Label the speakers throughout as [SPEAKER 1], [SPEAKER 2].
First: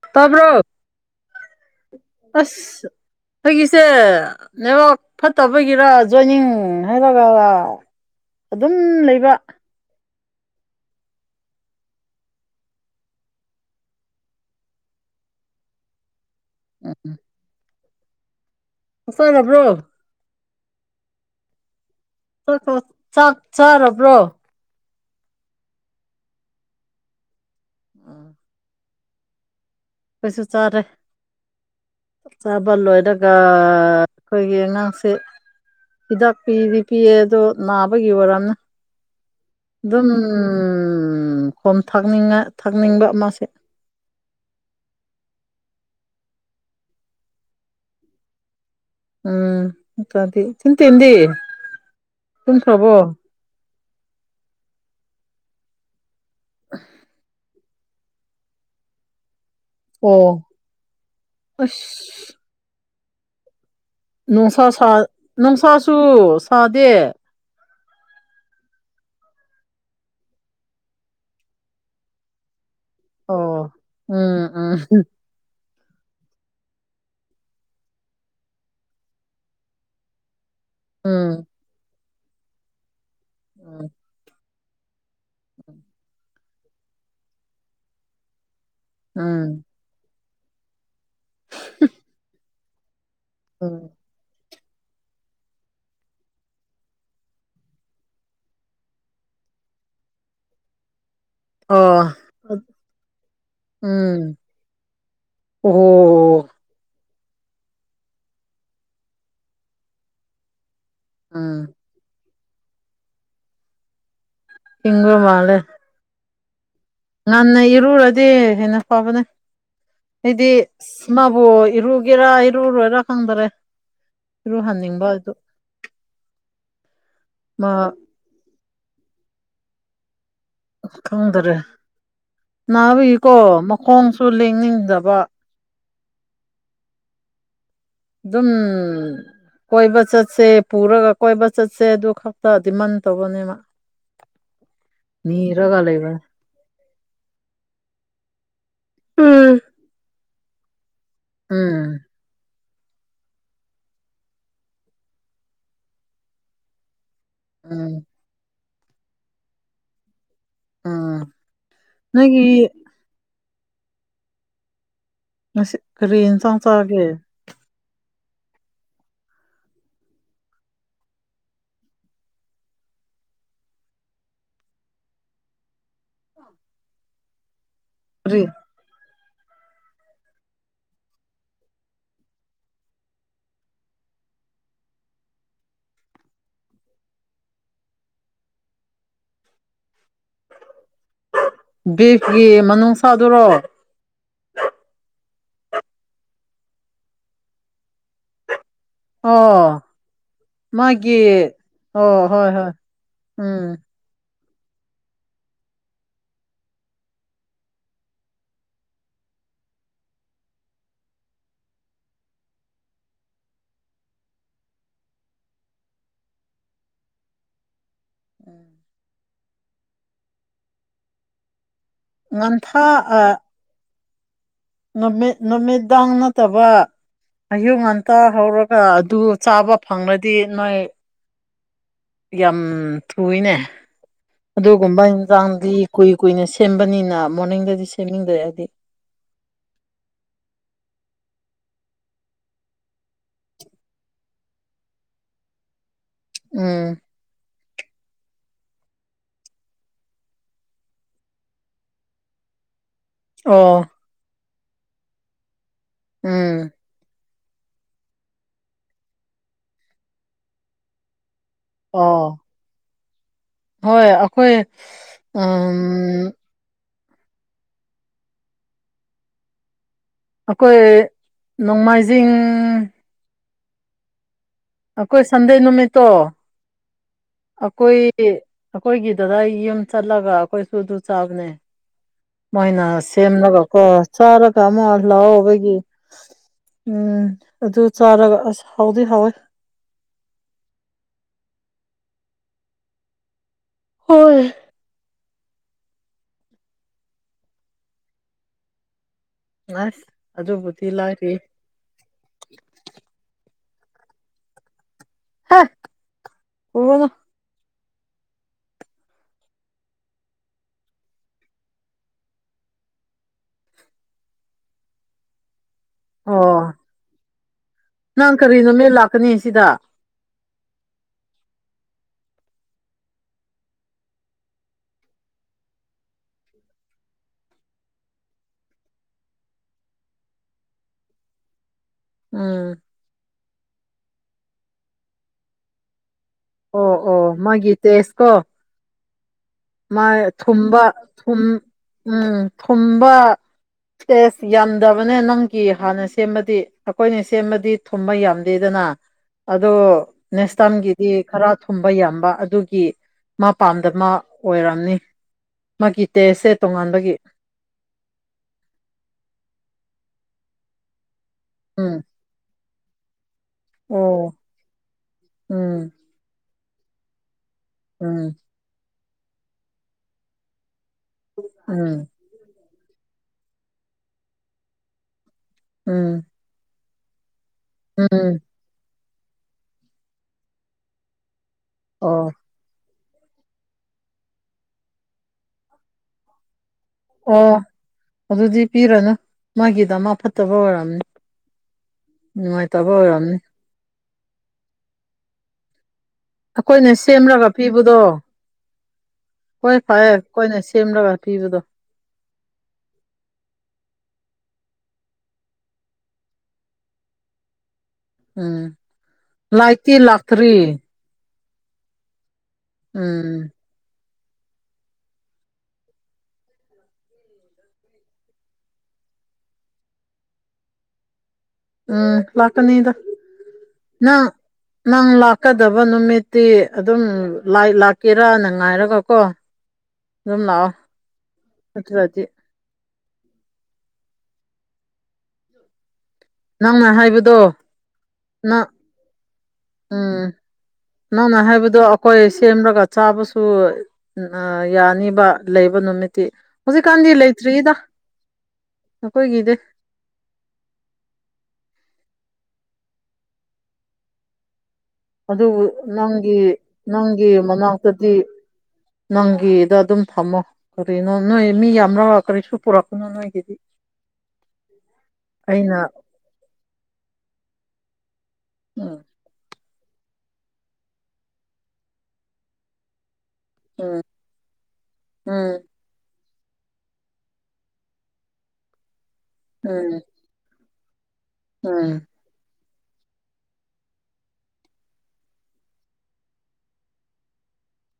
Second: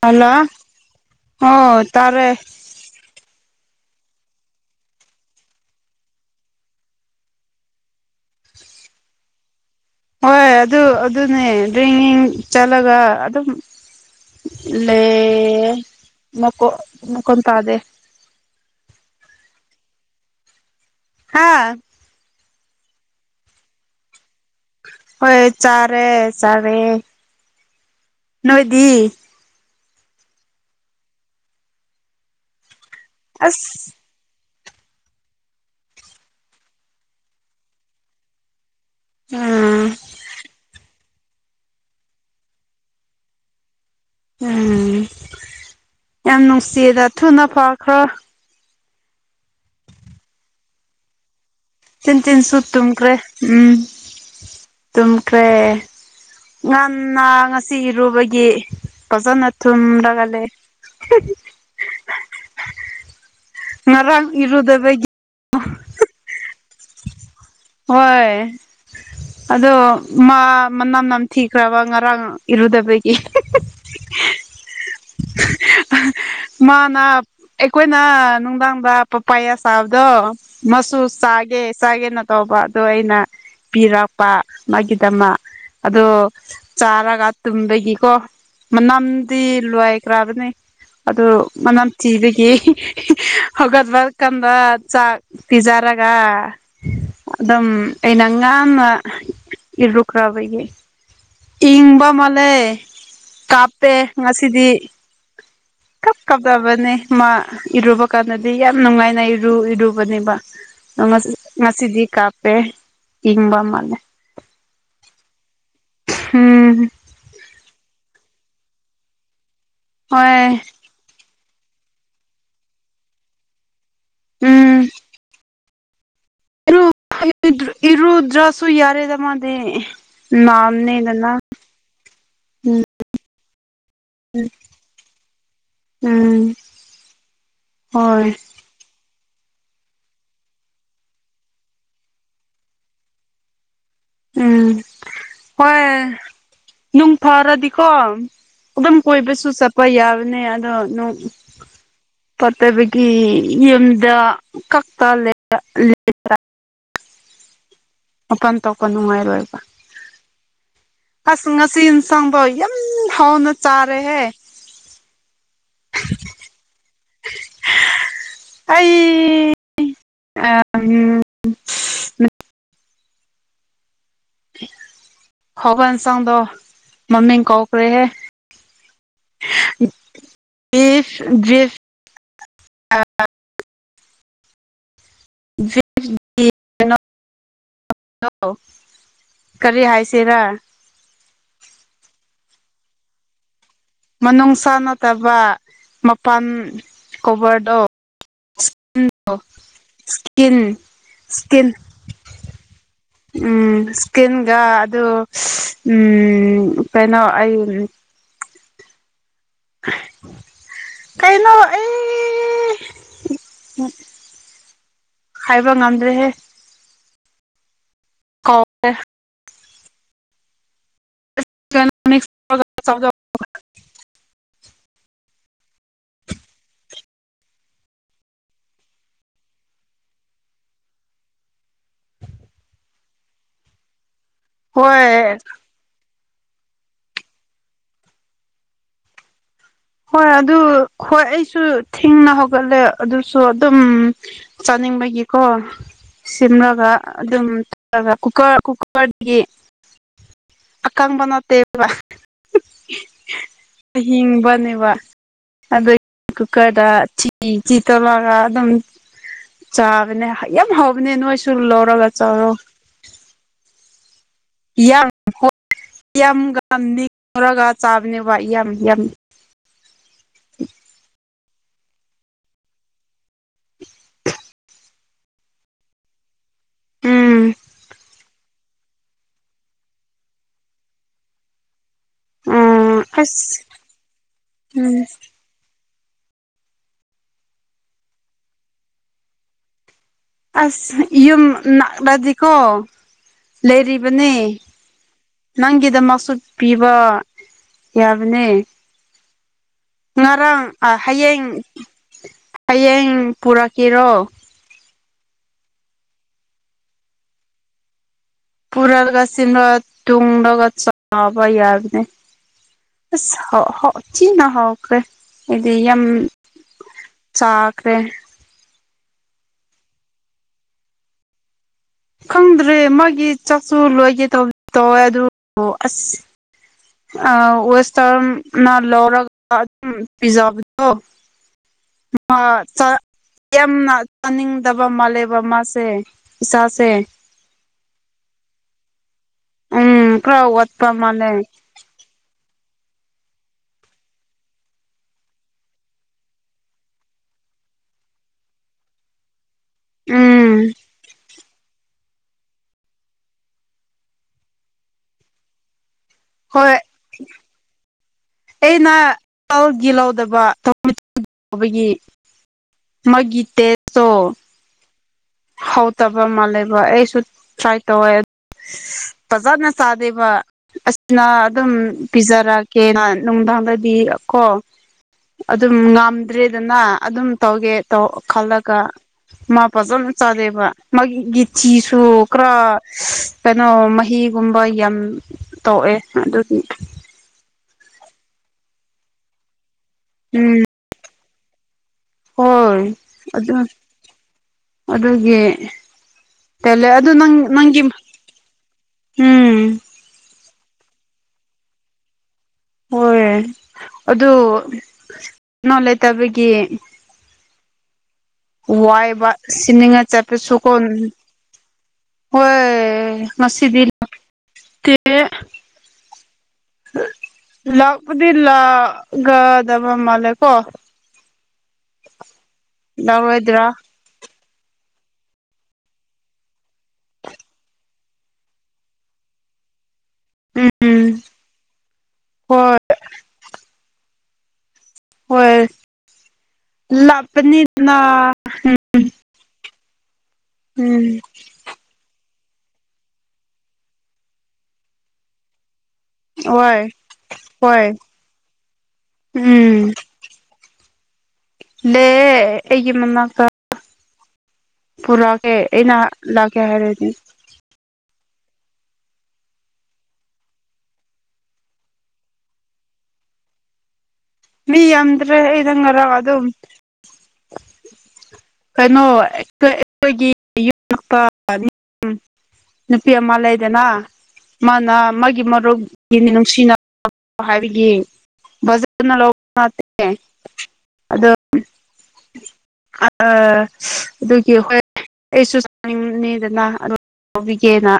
[SPEAKER 1] hello
[SPEAKER 2] ꯇꯥꯕ꯭ꯔꯣ
[SPEAKER 1] ꯑꯣ ꯇꯥꯔꯦ
[SPEAKER 2] ꯑꯥꯁ ꯑꯩꯒꯤ ꯁꯦ ꯅꯦꯠꯋꯥꯛ ꯐꯠꯇꯕꯒꯤꯔ ꯖꯣꯏꯟ ꯍꯥꯏꯔꯛꯂꯒ ꯑꯥꯗꯨꯝ ꯂꯩꯕ
[SPEAKER 1] ꯍꯣꯏ ꯑꯗꯨ ꯑꯗꯨꯅꯦ ꯔꯤꯡ ꯔꯤꯡ ꯆꯠꯂꯒ ꯑꯗꯨꯝ ꯂꯩ ꯌꯦ ꯃꯀꯣꯛ ꯃꯈꯣꯟ ꯇꯥꯗꯦ
[SPEAKER 2] UNINTELLIGIBLE
[SPEAKER 1] ꯍꯥꯑ
[SPEAKER 2] ꯆꯥꯛ ꯆꯥꯔꯥ ꯕ꯭ꯔꯣ
[SPEAKER 1] ꯍꯣꯏ ꯆꯥꯔꯦ -ꯆꯥꯔꯦ ꯅꯣꯏ ꯗꯤ
[SPEAKER 2] ꯈꯣꯏꯁꯦꯁꯨ ꯆꯥꯔꯦ ꯆꯥꯕ ꯂꯣꯏꯔꯒ ꯥ
[SPEAKER 1] ꯑꯁ
[SPEAKER 2] ꯑꯩꯈꯣꯏꯒꯤ ꯑꯉꯥꯡꯁꯦ ꯍꯤꯗꯥꯛ ꯄꯤꯗꯤ- ꯄꯤꯌꯦ ꯑꯗꯣ ꯅꯥꯕꯒꯤ ꯑꯣꯏꯔꯝꯅꯤ
[SPEAKER 1] ꯎꯝ
[SPEAKER 2] ꯗꯨꯝ ꯎꯪ ꯈꯣꯝ ꯊꯥꯛꯅꯤꯡꯉꯦ ꯊꯥꯛꯅꯤꯡꯕ ꯃꯥꯁꯦ
[SPEAKER 1] ꯎꯪ ꯌꯥꯝ ꯅꯨꯡꯁꯤꯌꯦꯗ ꯊꯨꯅꯥ ꯐꯥꯈ꯭ꯔꯣ
[SPEAKER 2] UNINTELLIGIBLE
[SPEAKER 1] ꯇꯤꯟꯇꯤꯟꯁꯨ ꯇꯨꯝꯈ꯭ꯔꯦ ꯎꯝ ꯇꯨꯝꯈ꯭ꯔꯦ ꯉꯟꯅꯥ ꯉꯁꯤ ꯏꯔꯨꯕꯒꯤ ꯐꯖꯅ ꯊꯨꯝꯗꯒ
[SPEAKER 2] ꯑꯣ
[SPEAKER 1] ꯂꯩꯌꯦ
[SPEAKER 2] ꯑꯁ ꯅꯣꯡꯁꯥ ꯁꯥ ꯅꯣꯡꯁꯥꯁꯨ ꯁꯥꯗꯦ
[SPEAKER 1] ꯍꯣꯏꯌꯦ ꯑꯗꯣ ꯃꯥ ꯃꯅꯝ ꯅꯝꯊꯤꯈ꯭ꯔꯥꯕ ꯉꯔꯥꯡ ꯏꯔꯨꯗꯕ INAUDIBLE
[SPEAKER 2] ꯑꯣ ꯎꯝ ꯎꯝ
[SPEAKER 1] ꯃꯥꯅꯥ ꯑꯩꯈꯣꯏꯅꯥ ꯅꯨꯡꯗꯥꯡꯗ ꯄꯄꯥꯌꯥ ꯆꯥꯕꯗꯣ ꯃꯥꯁꯨ
[SPEAKER 2] ꯎꯝ
[SPEAKER 1] ꯆꯥꯒꯦ-ꯆꯥꯒꯦꯅ ꯇꯧꯕ ꯗꯣ ꯑꯩꯅ ꯄꯤꯔꯛꯄ ꯃꯥꯒꯤ ꯇꯃꯛ ꯑꯗꯣ ꯆꯥꯔꯒ ꯇꯨꯝꯕꯒꯤꯀꯣ
[SPEAKER 2] ꯎꯝ
[SPEAKER 1] ꯃꯥꯅꯝꯗꯤ
[SPEAKER 2] ꯎꯝ
[SPEAKER 1] ꯂꯣꯏꯈ꯭ꯔꯕꯅꯤ ꯑꯗꯨ ꯃꯅꯝ ꯊꯤꯕꯒꯤ
[SPEAKER 2] ꯎꯝ
[SPEAKER 1] ꯍꯧꯒꯠꯄ ꯀꯟꯕ ꯆꯥꯛ ꯄꯤꯖꯥꯔꯒ ꯑꯗꯨꯝ ꯑꯩꯅ ꯉꯥꯃ ꯏꯜꯔꯨꯈ꯭ꯔꯕꯒꯤ ꯏꯪꯕ
[SPEAKER 2] ꯑꯣ
[SPEAKER 1] ꯃꯥꯂꯦ ꯀꯥꯞꯄꯦ
[SPEAKER 2] ꯎꯝ
[SPEAKER 1] ꯉꯁꯤꯗꯤ ꯀꯞ
[SPEAKER 2] ꯑꯣ
[SPEAKER 1] ꯀꯞꯄꯕꯅꯦ ꯃꯥ ꯏꯔꯨꯕ ꯀꯥꯟꯗꯗꯤ ꯌꯥꯝ ꯅꯨꯡꯉꯥꯏꯅ ꯏꯔꯨ ꯏꯔꯨꯕꯅꯦꯕ
[SPEAKER 2] ꯎꯝ
[SPEAKER 1] ꯉꯁꯤꯗꯤ ꯀꯥꯄꯦ ꯏꯕꯥ ꯏꯪꯕ ꯃꯥꯜꯂꯦ
[SPEAKER 2] ꯏꯪꯕ ꯃꯥꯂꯦ
[SPEAKER 1] ꯎꯝ
[SPEAKER 2] ꯉꯟꯅ ꯏꯔꯨꯔꯗꯤ ꯍꯦꯟꯅ ꯐꯕꯅꯦ ꯑꯩꯗꯤ
[SPEAKER 1] ꯍꯣꯏ
[SPEAKER 2] ꯑꯣꯕꯣ ꯏꯔꯨꯒꯦꯔꯥ ꯏꯔꯨꯔꯣꯏꯔꯥ ꯈꯪꯗꯔꯦ
[SPEAKER 1] ꯎꯝ
[SPEAKER 2] ꯏꯔꯨꯍꯟꯅꯤꯡꯕ ꯑꯗꯨ
[SPEAKER 1] ꯏꯔꯨ
[SPEAKER 2] ꯃꯥ
[SPEAKER 1] ꯏꯔꯨꯨ ꯏꯔꯗ꯭ꯔꯁꯨ ꯌꯥꯔꯦꯗ ꯃꯥꯅꯦꯗꯤ ꯅꯤꯅ
[SPEAKER 2] ꯅꯕꯒꯤꯀꯣ ꯃꯈꯣꯡꯁꯨ ꯂꯦꯡꯅꯤꯡꯗꯕ
[SPEAKER 1] ꯎꯝ ꯍꯣꯏ
[SPEAKER 2] ꯑꯗꯨꯝ ꯀꯣꯏꯕ ꯆꯠꯁꯦ ꯄꯨꯔꯒ ꯀꯣꯏꯕ ꯆꯠꯁꯦ ꯑꯗꯨ ꯈꯛꯇ ꯗꯤꯃꯟ ꯇꯧꯕꯅꯦꯕ
[SPEAKER 1] ꯎꯝ
[SPEAKER 2] ꯂꯩꯕ
[SPEAKER 1] ꯍꯣꯏ ꯅꯨꯡ ꯐꯔꯗꯤꯀꯣ ꯑꯗꯨꯝ ꯀꯣꯏꯕꯁꯨ
[SPEAKER 2] ꯎꯝ
[SPEAKER 1] ꯆꯠꯄ ꯌꯥ ꯑꯗꯣ
[SPEAKER 2] ꯎꯝ
[SPEAKER 1] ꯠꯇꯕꯒꯤ ꯌꯨꯝꯗ ꯀꯛꯇ ꯂꯩꯕ
[SPEAKER 2] ꯎꯝ
[SPEAKER 1] ꯃꯥꯄꯥꯟ ꯊꯣꯛꯄ ꯅꯨꯡꯉꯥꯏ ꯔꯣꯏꯕ
[SPEAKER 2] ꯎꯝ
[SPEAKER 1] ꯑꯁ ꯉꯁꯤ ꯏꯟꯁꯥꯡꯗꯣ
[SPEAKER 2] ꯅꯣꯏꯒꯤ
[SPEAKER 1] ꯌꯥꯝ ꯍꯥꯎꯅ ꯆꯥꯔꯦꯍꯦ
[SPEAKER 2] ꯉꯁꯤ ꯀꯔꯤ ꯑꯦꯟꯁꯥꯡ ꯆꯥꯒꯦ
[SPEAKER 1] ꯑꯩ ꯑꯥ ꯎꯝ ꯎ [unintelligible] ꯍꯧꯕ ꯏꯟꯁꯥꯡꯗꯣ ꯃꯃꯤꯡ ꯀꯥꯎ
[SPEAKER 2] ꯀꯔꯤ
[SPEAKER 1] ꯑꯦꯐ ꯗ꯭ꯔꯦꯐ [unintelligible] [unintelligible] ꯀꯩꯅꯣ ꯍꯜꯂꯣ ꯀꯔꯤ ꯍꯥꯏꯁꯤꯔꯥ
[SPEAKER 2] ꯕꯤꯐꯀꯤ ꯃꯅꯨꯡꯁꯥꯗꯨꯔꯣ
[SPEAKER 1] ꯃꯅꯨꯡꯁꯥ ꯅꯗꯕ ꯃꯄꯥꯟ ꯀꯣꯚꯔꯗꯣ ꯁꯀꯤꯟꯗꯣ
[SPEAKER 2] ꯑꯣ
[SPEAKER 1] ꯁꯀꯤꯜ
[SPEAKER 2] ꯃꯥꯒꯤ
[SPEAKER 1] ꯁꯀꯤꯜ
[SPEAKER 2] ꯑꯣ ꯍꯣꯏ ꯍꯣꯏ
[SPEAKER 1] ꯎꯝ ꯏꯁꯀꯤꯟ ꯑꯗꯨ ꯎꯝ ꯀꯩꯅꯣ ꯑꯩ ꯀꯩꯅꯣ ꯑꯩ ꯎ ꯍꯥꯏꯕ ꯉꯝꯗ꯭ꯔꯦꯍꯦ ꯀꯥꯎꯈꯔꯦ
[SPEAKER 2] ꯉꯟꯊꯥ ꯑꯥ ꯅꯨꯃꯤꯠ ꯅꯨꯃꯤꯗꯥꯡ ꯅꯠꯇꯕ ꯑꯌꯨꯛ ꯉꯟꯇꯥ ꯍꯧꯔꯒ ꯑꯗꯨ ꯆꯥꯕ ꯐꯪꯂꯗꯤ ꯅꯣꯏ ꯌꯥꯝ ꯊꯨꯏꯅꯦ ꯑꯗꯨꯒꯨꯝꯕ
[SPEAKER 1] ꯍꯣꯏ
[SPEAKER 2] ꯌꯦꯟꯁꯥꯡꯗꯤ ꯀꯨꯏ ꯀꯨꯏꯅ ꯁꯦꯝꯕꯅꯤꯅ ꯃꯣꯔꯅꯤꯡꯗꯗꯤ ꯁꯦꯝꯅꯤꯡꯗ꯭ꯔꯦ ꯑꯩꯗꯤ
[SPEAKER 1] ꯍꯣꯏ ꯑꯗꯨ ꯍꯣꯏ ꯑꯩꯁꯨ ꯊꯦꯡꯅ ꯍꯧꯒꯠꯂꯦ ꯑꯗꯨꯁꯨ ꯑꯗꯨꯝ ꯆꯅꯤꯡꯕꯒꯤꯀꯣ
[SPEAKER 2] ꯎꯝ
[SPEAKER 1] ꯁꯦꯝꯂꯒ ꯑꯗꯨꯝ ꯑꯗꯨꯒ ꯀꯨꯀꯔ ꯀꯨꯀꯔꯗꯒꯤ ꯑꯀꯥꯡꯕ ꯅꯠꯇꯦ ꯄꯨꯔꯥ ꯍꯤꯍꯤ
[SPEAKER 2] ꯑꯣ
[SPEAKER 1] ꯑꯍꯤꯡꯕꯅꯦꯕ ꯑꯗꯒꯤ
[SPEAKER 2] ꯎꯝ
[SPEAKER 1] ꯀꯨꯀꯔꯗ ꯏꯤ ꯆꯤ ꯇꯧꯂꯛꯒ ꯑꯗꯨꯝ ꯆꯥꯕꯅꯦ ꯌꯥꯝ ꯍꯧꯕꯅꯦ ꯅꯣꯏꯁꯨ ꯂꯧꯔꯒ
[SPEAKER 2] ꯑꯣ
[SPEAKER 1] ꯆꯔꯣ
[SPEAKER 2] ꯍꯣꯏ ꯑꯩꯈꯣꯏ ꯎꯝ
[SPEAKER 1] ꯥꯂꯧꯔꯒ ꯆꯥꯕꯅꯦ ꯌꯥꯝ ꯌꯥꯝ
[SPEAKER 2] ꯑꯩꯈꯣꯏ ꯅꯣꯡꯃꯥꯏꯖꯤꯡ ꯑꯩꯈꯣꯏ ꯁꯟꯗꯦ ꯅꯨꯃꯤꯠꯇꯣ
[SPEAKER 1] ꯎꯝ
[SPEAKER 2] ꯑꯩꯈꯣꯏ ꯑꯩꯈꯣꯏꯒꯤ ꯗꯗꯥꯒꯤ ꯌꯨꯝ ꯆꯠꯂꯒ ꯑꯩꯈꯣꯏꯁꯨ ꯑꯗꯨ ꯆꯥꯕꯅꯦ ꯃꯣꯏꯅ
[SPEAKER 1] ꯎꯝ
[SPEAKER 2] ꯁꯦꯝꯂꯒ
[SPEAKER 1] ꯑꯁ
[SPEAKER 2] ꯀꯣ ꯆꯥꯔꯒ ꯑꯃ
[SPEAKER 1] ꯎꯝ
[SPEAKER 2] ꯂꯧꯑꯣꯕꯒꯤ ꯎꯝ ꯑꯗꯨ ꯆꯥꯔꯒ ꯑꯁ ꯍꯥꯎꯗꯤ ꯍꯥꯎꯋꯦ
[SPEAKER 1] ꯑꯁ ꯌꯨꯝ ꯅꯥꯛꯔꯗꯤꯀꯣ ꯂꯩꯔꯤꯕꯅꯦ
[SPEAKER 2] ꯍꯣꯏ
[SPEAKER 1] ꯅꯪꯒꯤꯗꯃꯛꯁꯨ ꯄꯤꯕ ꯌꯥꯕꯅꯦ
[SPEAKER 2] ꯑꯁ
[SPEAKER 1] ꯉꯔꯥꯡ
[SPEAKER 2] ꯑꯗꯨꯕꯨꯗꯤ ꯂꯥꯏꯔꯤ
[SPEAKER 1] ꯍꯌꯦꯡ ꯍꯌꯦꯡ ꯄꯨꯔꯛ ꯀꯦꯔꯣ
[SPEAKER 2] ꯍꯦ ꯄꯨꯒꯅꯨ
[SPEAKER 1] ꯄꯨꯔꯒꯁꯤ ꯇꯨꯡꯗꯒ ꯆꯕ ꯌꯥꯕꯅꯦ ꯑꯁ ꯍ ꯥꯎ ꯍ ꯥꯎ ꯆꯤꯅꯥ ꯍꯥꯎꯈ꯭ꯔꯦ ꯕꯤꯌꯝ
[SPEAKER 2] ꯑꯣ
[SPEAKER 1] ꯆꯥ
[SPEAKER 2] ꯅꯪ ꯀꯔꯤ ꯅꯨꯃꯤꯠ ꯂꯥꯛꯀꯅꯤ ꯁꯤꯗ
[SPEAKER 1] ꯈꯪꯗ꯭ꯔꯦ ꯃꯥꯒꯤ ꯆꯥꯛꯁꯨ ꯂꯣꯏꯒꯦ ꯇꯧꯕ ꯇꯧꯋꯦ ꯑꯗꯨꯕꯨ ꯑꯁ ꯑꯥ ꯋꯦꯁꯇꯔꯅ ꯂꯧꯔꯒ ꯑꯗꯨꯝ ꯄꯤꯖꯥꯕꯗꯣ ꯝꯥ
[SPEAKER 2] ꯎꯝ
[SPEAKER 1] ꯆꯥꯛ ꯌꯥꯝꯅ ꯆꯥꯅꯤꯡꯗꯕ ꯃꯥꯜꯂꯦꯕ ꯃꯥꯁꯦ ꯏꯁꯥꯁꯦ
[SPEAKER 2] ꯑꯣ ꯑꯣ ꯃꯥꯒꯤ ꯇꯦꯁꯇꯣ
[SPEAKER 1] ꯎꯝ
[SPEAKER 2] ꯃꯥꯥꯏ
[SPEAKER 1] ꯈꯔ
[SPEAKER 2] ꯊꯨꯝꯕ
[SPEAKER 1] ꯋꯥꯠꯄ ꯃꯥꯜꯂꯦ
[SPEAKER 2] ꯊꯨꯝ ꯎꯝ ꯊꯨꯝꯕ ꯇꯦꯁ ꯌꯥꯝꯗꯕꯅꯦ ꯅꯪꯒꯤ ꯍꯥꯟꯅ ꯁꯦꯝꯕꯗꯤ ꯑꯩꯈꯣꯏꯅ ꯁꯦꯝꯃꯗꯤ ꯊꯨꯝꯕ ꯌꯥꯝꯗꯦꯗꯅ ꯑꯥ ꯑꯗꯣ
[SPEAKER 1] ꯎꯝ
[SPEAKER 2] ꯅꯦꯛꯁꯇꯟ ꯒꯤꯗꯤ ꯈꯔ ꯊꯨꯝꯕ ꯌꯥꯝꯕ ꯑꯗꯨꯒꯤ ꯃꯥ ꯄꯥꯝꯗꯕ ꯑꯣꯏꯔꯝꯅꯤ ꯃꯥꯒꯤ ꯇꯦꯁꯁꯦ
[SPEAKER 1] ꯍꯣꯏ
[SPEAKER 2] ꯇꯣꯉꯥꯟꯕꯒꯤ
[SPEAKER 1] ꯑꯩꯅ [unintelligible] ꯒꯤ ꯂꯧꯗꯕꯒꯤ
[SPEAKER 2] ꯎꯝ
[SPEAKER 1] ꯃꯥꯒꯤ
[SPEAKER 2] ꯑꯣ ꯎꯝ
[SPEAKER 1] ꯍꯧꯇꯕ ꯃꯥꯜꯂꯦꯕ ꯑꯩꯁꯨ ꯇ꯭ꯔꯥꯏ ꯇꯧꯋꯦ
[SPEAKER 2] ꯎꯝ
[SPEAKER 1] ꯐꯖꯅ ꯆꯥꯗꯦꯕ ꯑꯁꯤꯅ ꯑꯗꯨꯝ
[SPEAKER 2] ꯎꯝ
[SPEAKER 1] ꯄꯤꯖꯔꯦ ꯀꯦ ꯅꯨꯡꯗꯥꯡꯗꯗꯤ ꯀꯣ ꯑꯗꯨꯝ
[SPEAKER 2] ꯎꯝ
[SPEAKER 1] ꯉꯝꯗ꯭ꯔꯦꯗꯅ ꯑꯗꯨꯝ ꯇꯧꯒꯦ ꯇꯧ
[SPEAKER 2] ꯎꯝ
[SPEAKER 1] ꯈꯜꯂꯒ ꯃꯥ ꯐꯖꯅ ꯆꯥꯗꯦꯕ ꯃꯥꯒꯤ ꯒꯤ ꯆꯤꯁꯨ
[SPEAKER 2] ꯑꯣ
[SPEAKER 1] ꯀꯔ ꯀꯩꯅꯣ ꯃꯍꯤꯒꯨꯝꯕ ꯌꯥꯝ ꯇꯧꯑꯦ ꯑꯗꯨꯗꯤ
[SPEAKER 2] ꯑꯣ ꯑꯗꯨꯗꯤ ꯄꯤꯔꯅꯨ ꯃꯥꯒꯤꯗ ꯃꯛ ꯐꯠꯇꯕ
[SPEAKER 1] ꯎꯝ
[SPEAKER 2] ꯑꯣꯏꯔꯝꯅꯤ
[SPEAKER 1] ꯍꯣꯏ
[SPEAKER 2] ꯅꯨꯡꯉꯥꯏꯇꯕ ꯑꯣꯏꯔꯝꯅꯤ
[SPEAKER 1] ꯑꯗꯨ ꯑꯗꯨꯒꯤ ꯇꯜꯂꯦ
[SPEAKER 2] ꯑꯩꯈꯣꯏꯅ
[SPEAKER 1] ꯑꯗꯨ ꯅꯪ
[SPEAKER 2] ꯁꯦꯝꯂꯒ
[SPEAKER 1] ꯅꯪꯒꯤ
[SPEAKER 2] ꯄꯤꯕꯗꯣ ꯍꯣꯏ
[SPEAKER 1] ꯎꯝ
[SPEAKER 2] ꯐꯔꯦ ꯑꯩꯈꯣꯏꯅ ꯁꯦꯝꯂꯒ ꯄꯤꯕꯗꯣ
[SPEAKER 1] ꯍꯣꯏ ꯑꯗꯨ ꯅꯪ ꯂꯩꯇꯕꯒꯤ
[SPEAKER 2] ꯎꯝ
[SPEAKER 1] ꯋꯥꯏꯕ
[SPEAKER 2] ꯂꯥꯏꯠꯇꯤ
[SPEAKER 1] ꯁꯤꯅꯤꯡꯉ ꯆꯠꯄ
[SPEAKER 2] ꯂꯥꯛꯇ꯭ꯔꯤ
[SPEAKER 1] ꯁꯨꯀꯣ ꯍꯣꯏ
[SPEAKER 2] ꯎꯝ
[SPEAKER 1] ꯉꯁꯤꯗꯤ ꯂꯥꯛꯞꯗꯤ ꯂꯥꯛꯒꯗꯕ ꯃꯥꯂꯦꯀꯣ
[SPEAKER 2] ꯎꯝ ꯂꯥꯛꯀꯅꯤꯗ ꯅꯪ ꯅꯪ ꯂꯥꯛꯀꯗꯕ ꯅꯨꯃꯤꯠꯇꯤ ꯑꯗꯨꯝ ꯂꯥꯏ ꯂꯥꯛꯀꯦꯔꯥꯅ ꯉꯥꯏꯔꯒ ꯀꯣ
[SPEAKER 1] [inaudible]
[SPEAKER 2] ꯑꯗꯨꯝ ꯂꯥꯛꯑꯣ
[SPEAKER 1] ꯎꯝ
[SPEAKER 2] ꯅꯠꯇ꯭ꯔꯗꯤ
[SPEAKER 1] ꯍꯣꯏ ꯍꯣꯏ
[SPEAKER 2] ꯅꯪꯅ ꯍꯥꯏꯕꯗꯣ
[SPEAKER 1] ꯂꯥꯞꯄꯅꯤꯅ
[SPEAKER 2] ꯅꯪ
[SPEAKER 1] ꯎꯝ
[SPEAKER 2] ꯎꯝ ꯅꯪꯅ ꯍꯥꯏꯕꯗꯣ ꯑꯩꯈꯣꯏ ꯁꯦꯝꯂꯒ ꯆꯥꯕꯁꯨ ꯌꯥꯅꯤꯕ ꯂꯩꯕ ꯏꯀꯣꯅꯨꯃꯤꯠꯇꯤ
[SPEAKER 1] ꯍꯣꯏ
[SPEAKER 2] ꯍꯧꯖꯤꯛꯀꯥꯟꯗꯤ ꯂꯩꯇ꯭ꯔꯤꯗ
[SPEAKER 1] ꯍꯣꯏ
[SPEAKER 2] ꯑꯩꯈꯣꯏꯒꯤꯗꯤ
[SPEAKER 1] ꯎꯝ ꯂꯩꯌꯦ ꯑꯩꯒꯤ ꯃꯅꯥꯛꯇ ꯄꯨꯔꯛꯀꯦ
[SPEAKER 2] ꯑꯗꯨꯕꯨ
[SPEAKER 1] ꯑꯩꯅ
[SPEAKER 2] ꯅꯪꯒꯤ
[SPEAKER 1] ꯂꯥꯛꯀꯦ ꯍꯥꯏꯔꯗꯤ
[SPEAKER 2] ꯅꯪꯒꯤ ꯃꯅꯥꯛꯇꯗꯤ ꯅꯪꯒꯤꯗ ꯑꯗꯨꯝ ꯊꯝꯃꯣ ꯀꯔꯤꯅꯣ ꯅꯣꯏ ꯃꯤ ꯌꯥꯝꯔꯥ ꯀꯔꯤꯁꯨ ꯄꯨꯔꯛꯀꯅꯣ ꯅꯣꯏꯒꯤꯗꯤ
[SPEAKER 1] ꯃꯤ ꯌꯥꯝꯗ꯭ꯔꯦ
[SPEAKER 2] ꯑꯩꯅ
[SPEAKER 1] ꯑꯩꯗꯪ ꯉꯔ ꯑꯗꯨꯝ ꯀꯩꯅꯣ
[SPEAKER 2] ꯎꯝ
[SPEAKER 1] ꯑꯩꯈꯣꯏꯒꯤ ꯌꯨꯝ [unintelligible] ꯅꯨꯄꯤ ꯑꯃ ꯂꯩꯗꯅ
[SPEAKER 2] ꯎꯝ
[SPEAKER 1] ꯃꯥꯅ ꯃꯥꯒꯤ
[SPEAKER 2] ꯎꯝ
[SPEAKER 1] ꯃꯔꯨꯞ ꯑꯩꯗꯤ ꯅꯨꯡꯁꯤꯅꯕ ꯍꯥꯏꯕꯒꯤ [unintelligible] ꯂꯧꯕ
[SPEAKER 2] ꯎꯝ
[SPEAKER 1] ꯅꯠꯇꯦ
[SPEAKER 2] ꯎꯝ
[SPEAKER 1] ꯥꯑ ꯑꯗꯨꯒꯤ ꯍꯣꯏ ꯑꯩꯁꯨ ꯆꯥꯅꯤꯡ ꯉꯤꯗꯅ ꯑꯗꯨꯝ ꯂꯧꯕꯤꯒꯦꯅ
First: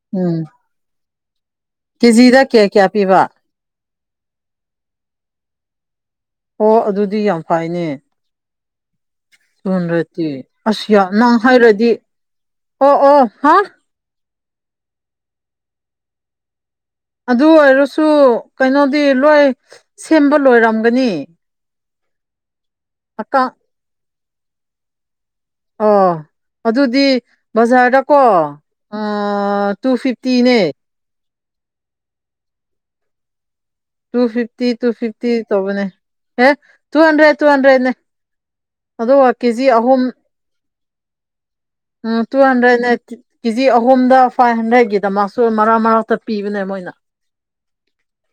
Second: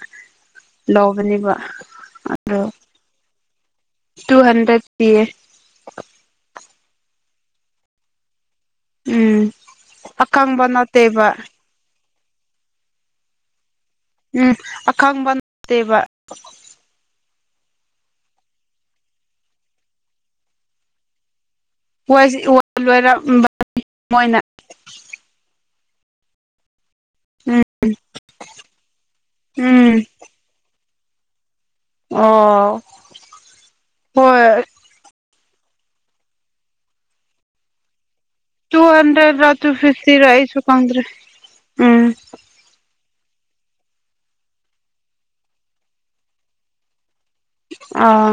[SPEAKER 1] ꯂꯧꯕꯅꯦꯕ
[SPEAKER 2] ꯀꯦꯖꯤꯗꯥ ꯀꯌꯥ
[SPEAKER 1] ꯑꯗꯣ
[SPEAKER 2] ꯀꯌꯥ ꯄꯤꯕ
[SPEAKER 1] ꯇꯨ ꯍꯟꯗ꯭ꯔꯦꯠ ꯄꯤꯌꯦ
[SPEAKER 2] ꯑꯣ ꯑꯗꯨꯗꯤ ꯌꯥꯝ ꯐꯩꯅꯦ
[SPEAKER 1] ꯎꯝ
[SPEAKER 2] ꯇꯨꯍꯟꯗ꯭ꯔꯠꯗꯤ
[SPEAKER 1] ꯑꯀꯪꯕ
[SPEAKER 2] ꯑꯁꯤ
[SPEAKER 1] ꯅꯠꯇꯦꯕ
[SPEAKER 2] ꯅꯪ ꯍꯥꯏꯔꯗꯤ ꯑꯣ ꯑꯣ ꯍꯥ
[SPEAKER 1] ꯎꯝ ꯑꯈꯪꯕ ꯅꯠꯇꯦꯕ
[SPEAKER 2] ꯑꯗꯨ ꯑꯣꯏꯔꯁꯨ ꯀꯩꯅꯣꯗꯤ ꯂꯣꯏ ꯁꯦꯝꯕ ꯂꯣꯏꯔꯝꯒꯅꯤ ꯑꯀꯥ
[SPEAKER 1] [unintelligible] ꯃꯣꯏꯅ
[SPEAKER 2] ꯑꯣ ꯑꯗꯨ ꯑꯗꯨꯗꯤ
[SPEAKER 1] ꯎꯝ
[SPEAKER 2] ꯕꯖꯥꯔꯗꯀꯣ ꯑꯥ ꯇꯨ
[SPEAKER 1] ꯎꯝ
[SPEAKER 2] ꯐꯤꯚꯇꯤꯅꯦ
[SPEAKER 1] ꯑꯣ
[SPEAKER 2] ꯇꯨ
[SPEAKER 1] ꯍꯣꯏ
[SPEAKER 2] ꯐꯤꯐꯇꯤ ꯇꯨ ꯐꯤꯐꯇꯤ ꯇꯧꯕꯅꯦ ꯍꯦ ꯇꯨ ꯍꯟꯗ꯭ꯔꯦꯠ ꯇꯨ ꯍꯟꯗ꯭ꯔꯦꯠꯅꯦ
[SPEAKER 1] ꯇꯨ
[SPEAKER 2] ꯑꯗꯨꯒ
[SPEAKER 1] ꯍꯟꯗ꯭ꯔꯦꯗ ꯔ
[SPEAKER 2] ꯀꯦꯖꯤ
[SPEAKER 1] ꯇꯨ
[SPEAKER 2] ꯑꯍꯨꯝ
[SPEAKER 1] ꯐꯤꯐꯇꯤꯔ ꯑꯩꯁꯨ ꯀꯪꯗ꯭ꯔꯦ
[SPEAKER 2] ꯎꯝ ꯇꯨ ꯍꯟꯗ꯭ꯔꯦꯠꯅꯦ ꯀꯦꯖꯤ ꯑꯍꯨꯝꯗ ꯐꯥꯏꯚ ꯍꯟꯗ꯭ꯔꯦꯠꯀꯤꯗꯃꯛꯁꯨ ꯃꯔꯛ ꯃꯔꯛꯇ ꯄꯤꯕꯅꯦ ꯃꯣꯏꯅ
[SPEAKER 1] ꯑꯥ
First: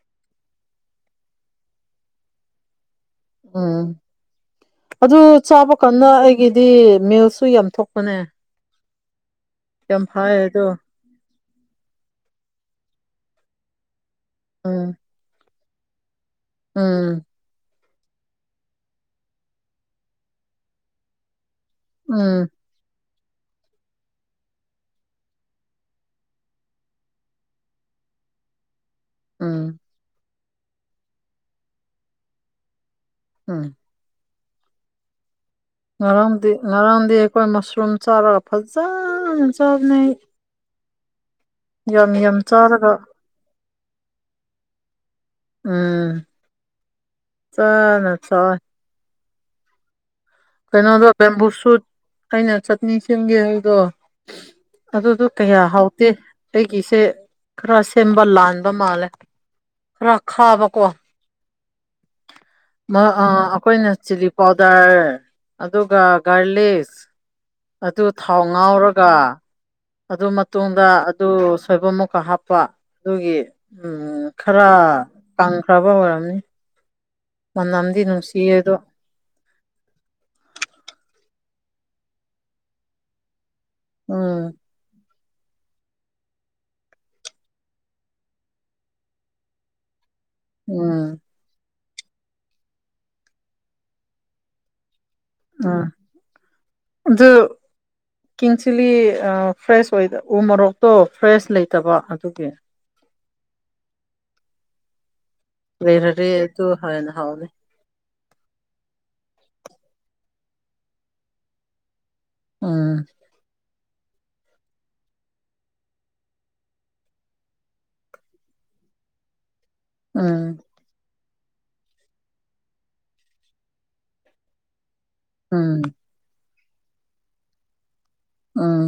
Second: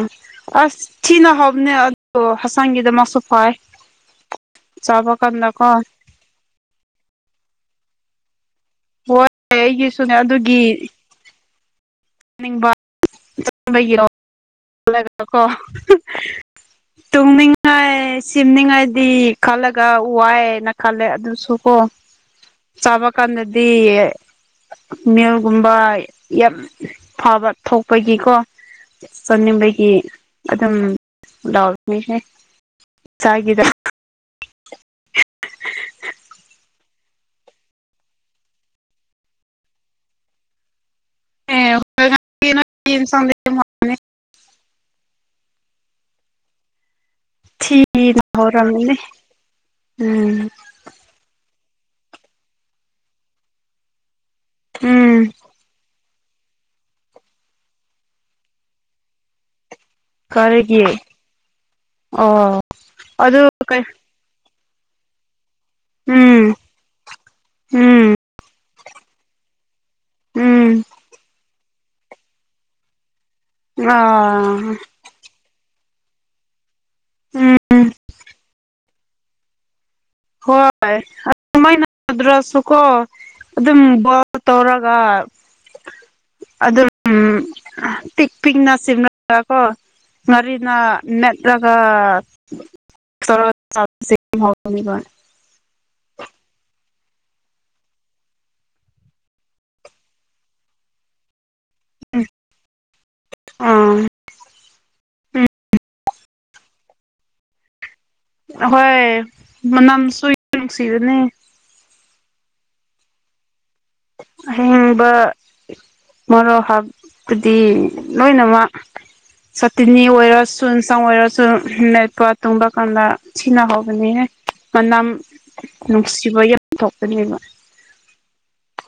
[SPEAKER 1] ꯑꯁ ꯊꯤꯅ ꯍꯥꯎꯕꯅꯦ ꯑꯗꯣ ꯍꯆꯥꯡꯒꯤꯗꯃꯛ
[SPEAKER 2] ꯎꯝ ꯑꯗꯨ
[SPEAKER 1] ꯀꯥꯟꯗꯀꯣ
[SPEAKER 2] ꯆꯥꯕ ꯀꯥꯟꯗ ꯑꯩꯒꯤꯗꯤ ꯃꯤꯜꯛ ꯁꯨ ꯌꯥꯝ ꯊꯣꯛꯄꯅꯦ
[SPEAKER 1] ꯍꯣꯏ
[SPEAKER 2] ꯌꯥꯝ
[SPEAKER 1] ꯑꯩꯒꯤꯁꯨꯅꯦ
[SPEAKER 2] ꯐꯩ
[SPEAKER 1] ꯑꯗꯨꯒꯤ
[SPEAKER 2] ꯑꯗꯣ
[SPEAKER 1] ꯅꯤꯡꯕ [unintelligible] ꯠꯒꯤꯔꯣ
[SPEAKER 2] ꯎꯝ
[SPEAKER 1] ꯀꯣ
[SPEAKER 2] ꯎꯝ
[SPEAKER 1] ꯇꯨꯝꯅꯤꯡꯉꯦ ꯁꯦꯝꯅꯤꯡꯉꯥꯏꯗꯤ ꯈꯜꯂꯒ ꯋꯥꯏꯌꯦꯅ ꯈꯜꯂꯦ ꯑꯗꯨꯁꯨ ꯑꯣ
[SPEAKER 2] ꯎꯝ
[SPEAKER 1] ꯆꯥꯕ ꯀꯥꯟꯗꯗꯤ ꯃꯤꯜꯒꯨꯝꯕ ꯌꯥꯝ ꯐꯕ ꯊꯣꯛꯄꯒꯤꯀꯣ
[SPEAKER 2] ꯎꯝ
[SPEAKER 1] ꯆꯅꯤꯡꯕꯒꯤ ꯑꯗꯨꯝ ꯂꯥꯎꯅꯤꯍꯦ
[SPEAKER 2] ꯎꯝ
[SPEAKER 1] ꯆꯥꯏꯒꯤꯗ
[SPEAKER 2] ꯉꯔꯥꯡꯗꯤ- ꯉꯔꯥꯡꯗꯤ ꯑꯩꯈꯣꯏ ꯃꯁꯔꯨꯝ ꯆꯥꯔꯒ ꯐꯖꯥꯅ ꯆꯥꯕꯅꯦ ꯑꯩ ꯌꯥꯝ- ꯌꯥꯝ ꯆꯥꯔꯒ ꯎꯪ ꯆꯥ
[SPEAKER 1] UNINTELLIGIBLE
[SPEAKER 2] ꯀꯩꯅꯣꯗꯣ ꯕꯦꯝꯕꯨꯁꯨꯠ ꯑꯩꯅ ꯆꯠꯇꯅꯤ ꯁꯦꯝꯒꯦ ꯍꯥꯏꯕꯗꯣ
[SPEAKER 1] ꯎꯝ
[SPEAKER 2] ꯑꯗꯨꯗꯣ ꯀꯌꯥꯍꯥꯎꯇꯦ ꯑꯩꯒꯤꯁꯦ ꯈꯔꯥ ꯁꯦꯝꯕ ꯂꯥꯜꯕ ꯃꯥꯟꯂꯦ ꯈꯔꯥ
[SPEAKER 1] ꯀꯔꯤꯒꯤ
[SPEAKER 2] ꯈꯥꯕꯀꯣ
[SPEAKER 1] ꯑꯣ
[SPEAKER 2] ꯃꯥ ꯑꯥ
[SPEAKER 1] ꯑꯗꯨ ꯀꯩ
[SPEAKER 2] ꯑꯩꯈꯣꯏꯅ ꯆꯤꯂꯤ ꯄꯥꯎ ꯗꯔ ꯑꯗꯨꯒ
[SPEAKER 1] ꯎꯝ
[SPEAKER 2] ꯒꯥꯔꯂꯤꯛꯁ ꯑꯗꯨ
[SPEAKER 1] ꯎꯝ
[SPEAKER 2] ꯊꯥꯎ ꯉꯧꯔ ꯑꯗꯨ ꯃꯇꯨꯡꯗ
[SPEAKER 1] ꯎꯝ
[SPEAKER 2] ꯑꯗꯨ ꯁꯣꯏꯕꯨꯝ ꯃꯨꯛꯀ ꯍꯥꯞꯄ ꯑꯗꯨꯒꯤ ꯎꯪ ꯈꯔꯥ
[SPEAKER 1] ꯑꯥ
[SPEAKER 2] ꯀꯪꯈ꯭ꯔꯕ ꯑꯣꯏꯔꯝꯅꯤ
[SPEAKER 1] ꯎꯝ
[SPEAKER 2] ꯃꯥꯅꯝꯗꯤ ꯅꯨꯡꯁꯤꯌꯦ ꯑꯗꯣ
[SPEAKER 1] ꯍꯣꯏꯌꯦ ꯑꯗꯨꯃꯥꯏꯅ ꯇꯧꯗ꯭꯭ꯔꯁꯨ ꯀꯣ ꯑꯗꯨꯝ ꯕꯣꯔꯠꯇ
[SPEAKER 2] ꯎꯝ
[SPEAKER 1] ꯇꯧꯔꯒ ꯑꯗꯨꯝ ꯄꯤꯛ-ꯄꯤꯛꯅ ꯆꯤꯡꯂꯒ ꯀꯣ
[SPEAKER 2] ꯎꯝ
[SPEAKER 1] UNINTELLIGIBLE
[SPEAKER 2] ꯑꯪ ꯑꯥꯗꯨ ꯀꯤꯡ ꯆꯤꯂꯤ ꯑꯥ ꯐ꯭ꯔꯦꯁ ꯑꯣꯏ ꯎ ꯃꯣꯔꯣꯛꯇꯣ ꯐ꯭ꯔꯦꯁ ꯂꯩ ꯇꯕ ꯑꯗꯨꯒꯤ
[SPEAKER 1] INAUDIBLE
[SPEAKER 2] UNINTELLIGIBLE
[SPEAKER 1] ꯑꯥꯍꯣꯏ ꯃꯅꯝꯁꯨꯨ ꯅꯨꯡꯁꯤꯕꯅꯦ
[SPEAKER 2] ꯎꯪ
[SPEAKER 1] ꯑꯥꯍꯤꯡꯕ ꯃꯔꯣꯛ ꯍꯥꯞ ꯄꯨꯗꯤ ꯂꯣꯏꯅꯃꯛ
[SPEAKER 2] ꯎꯝ
[SPEAKER 1] UNINTELLIGIBLE ꯁꯨ ꯃꯦꯠꯄ ꯒꯨꯝꯕ ꯀꯥꯟꯗ ꯁꯤꯅꯍꯥꯎꯕꯅꯤꯍꯦ ꯃꯅꯝ
[SPEAKER 2] ꯎꯝ
[SPEAKER 1] ꯅꯨꯡꯁꯤꯕ ꯌꯥꯝ ꯊꯣꯛꯄꯅꯦ ꯥꯕ
[SPEAKER 2] ꯎꯪ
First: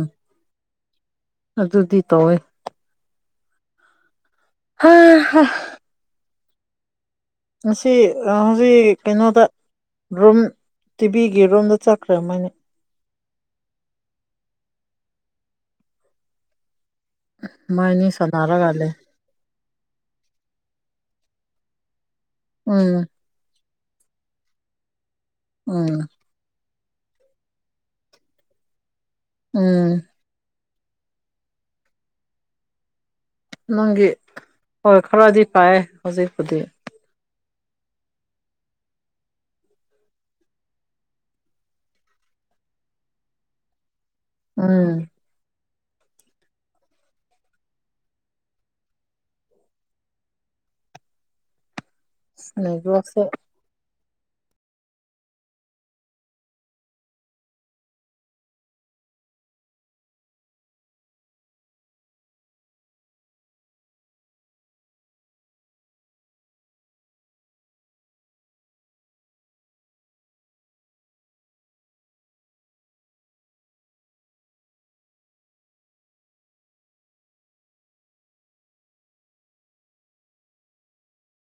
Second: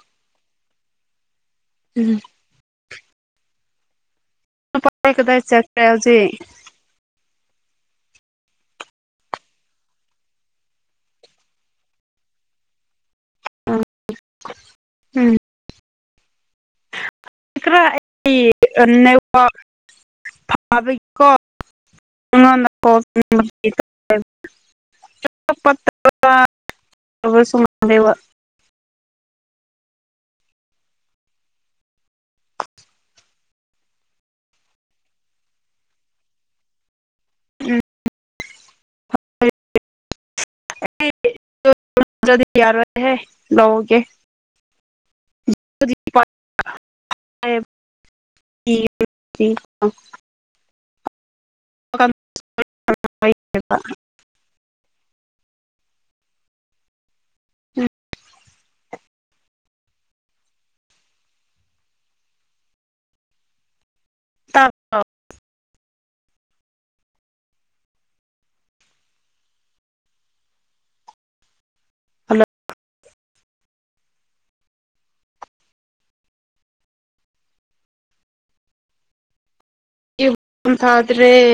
[SPEAKER 2] ꯑꯗꯨꯗꯤ
[SPEAKER 1] ꯎꯝ
[SPEAKER 2] ꯇꯧ ꯋꯦ
[SPEAKER 1] ꯀꯗꯥꯢ-ꯀꯗꯥꯢ ꯆꯦꯠꯀꯦ ꯍꯧꯖꯤꯛ
[SPEAKER 2] ꯉꯥꯁꯤ ꯍꯧꯖꯤꯛ ꯀꯩꯅꯣꯗ ꯔꯨꯝ ꯇꯤꯚꯤꯒꯤ ꯔꯨꯝꯗ ꯆꯠꯈ꯭ꯔ ꯃꯥꯅꯦ
[SPEAKER 1] INAUDIBLE
[SPEAKER 2] ꯃꯣꯏꯅꯤ ꯁꯥꯟꯅꯔꯒ ꯂꯩ
[SPEAKER 1] UNINTELLIGIBLE ꯊꯥꯕꯒꯤꯀꯣ
[SPEAKER 2] ꯎꯝ
[SPEAKER 1] ꯑꯩꯉꯣꯟꯗ ꯄꯥꯎ
[SPEAKER 2] ꯎꯝ
[SPEAKER 1] UNINTELLIGIBLE UNINTELLIGIBLE
[SPEAKER 2] ꯎꯪ ꯅꯪꯒꯤ ꯍꯣꯏ ꯈꯔꯥꯗꯤ ꯄꯥꯏꯌꯦ ꯍꯧꯖꯤꯛꯄꯨꯗꯤ
[SPEAKER 1] ꯎꯪ UNINTELLIGIBLE
[SPEAKER 2] ꯎꯪ
[SPEAKER 1] UNINTELLIGIBLE [unintelligible]
[SPEAKER 2] ꯑꯁ ꯅꯦꯠꯋꯥꯛꯁꯦ
[SPEAKER 1] ꯇꯗ꯭ꯔꯣ ꯍꯜꯂꯣ [unintelligible]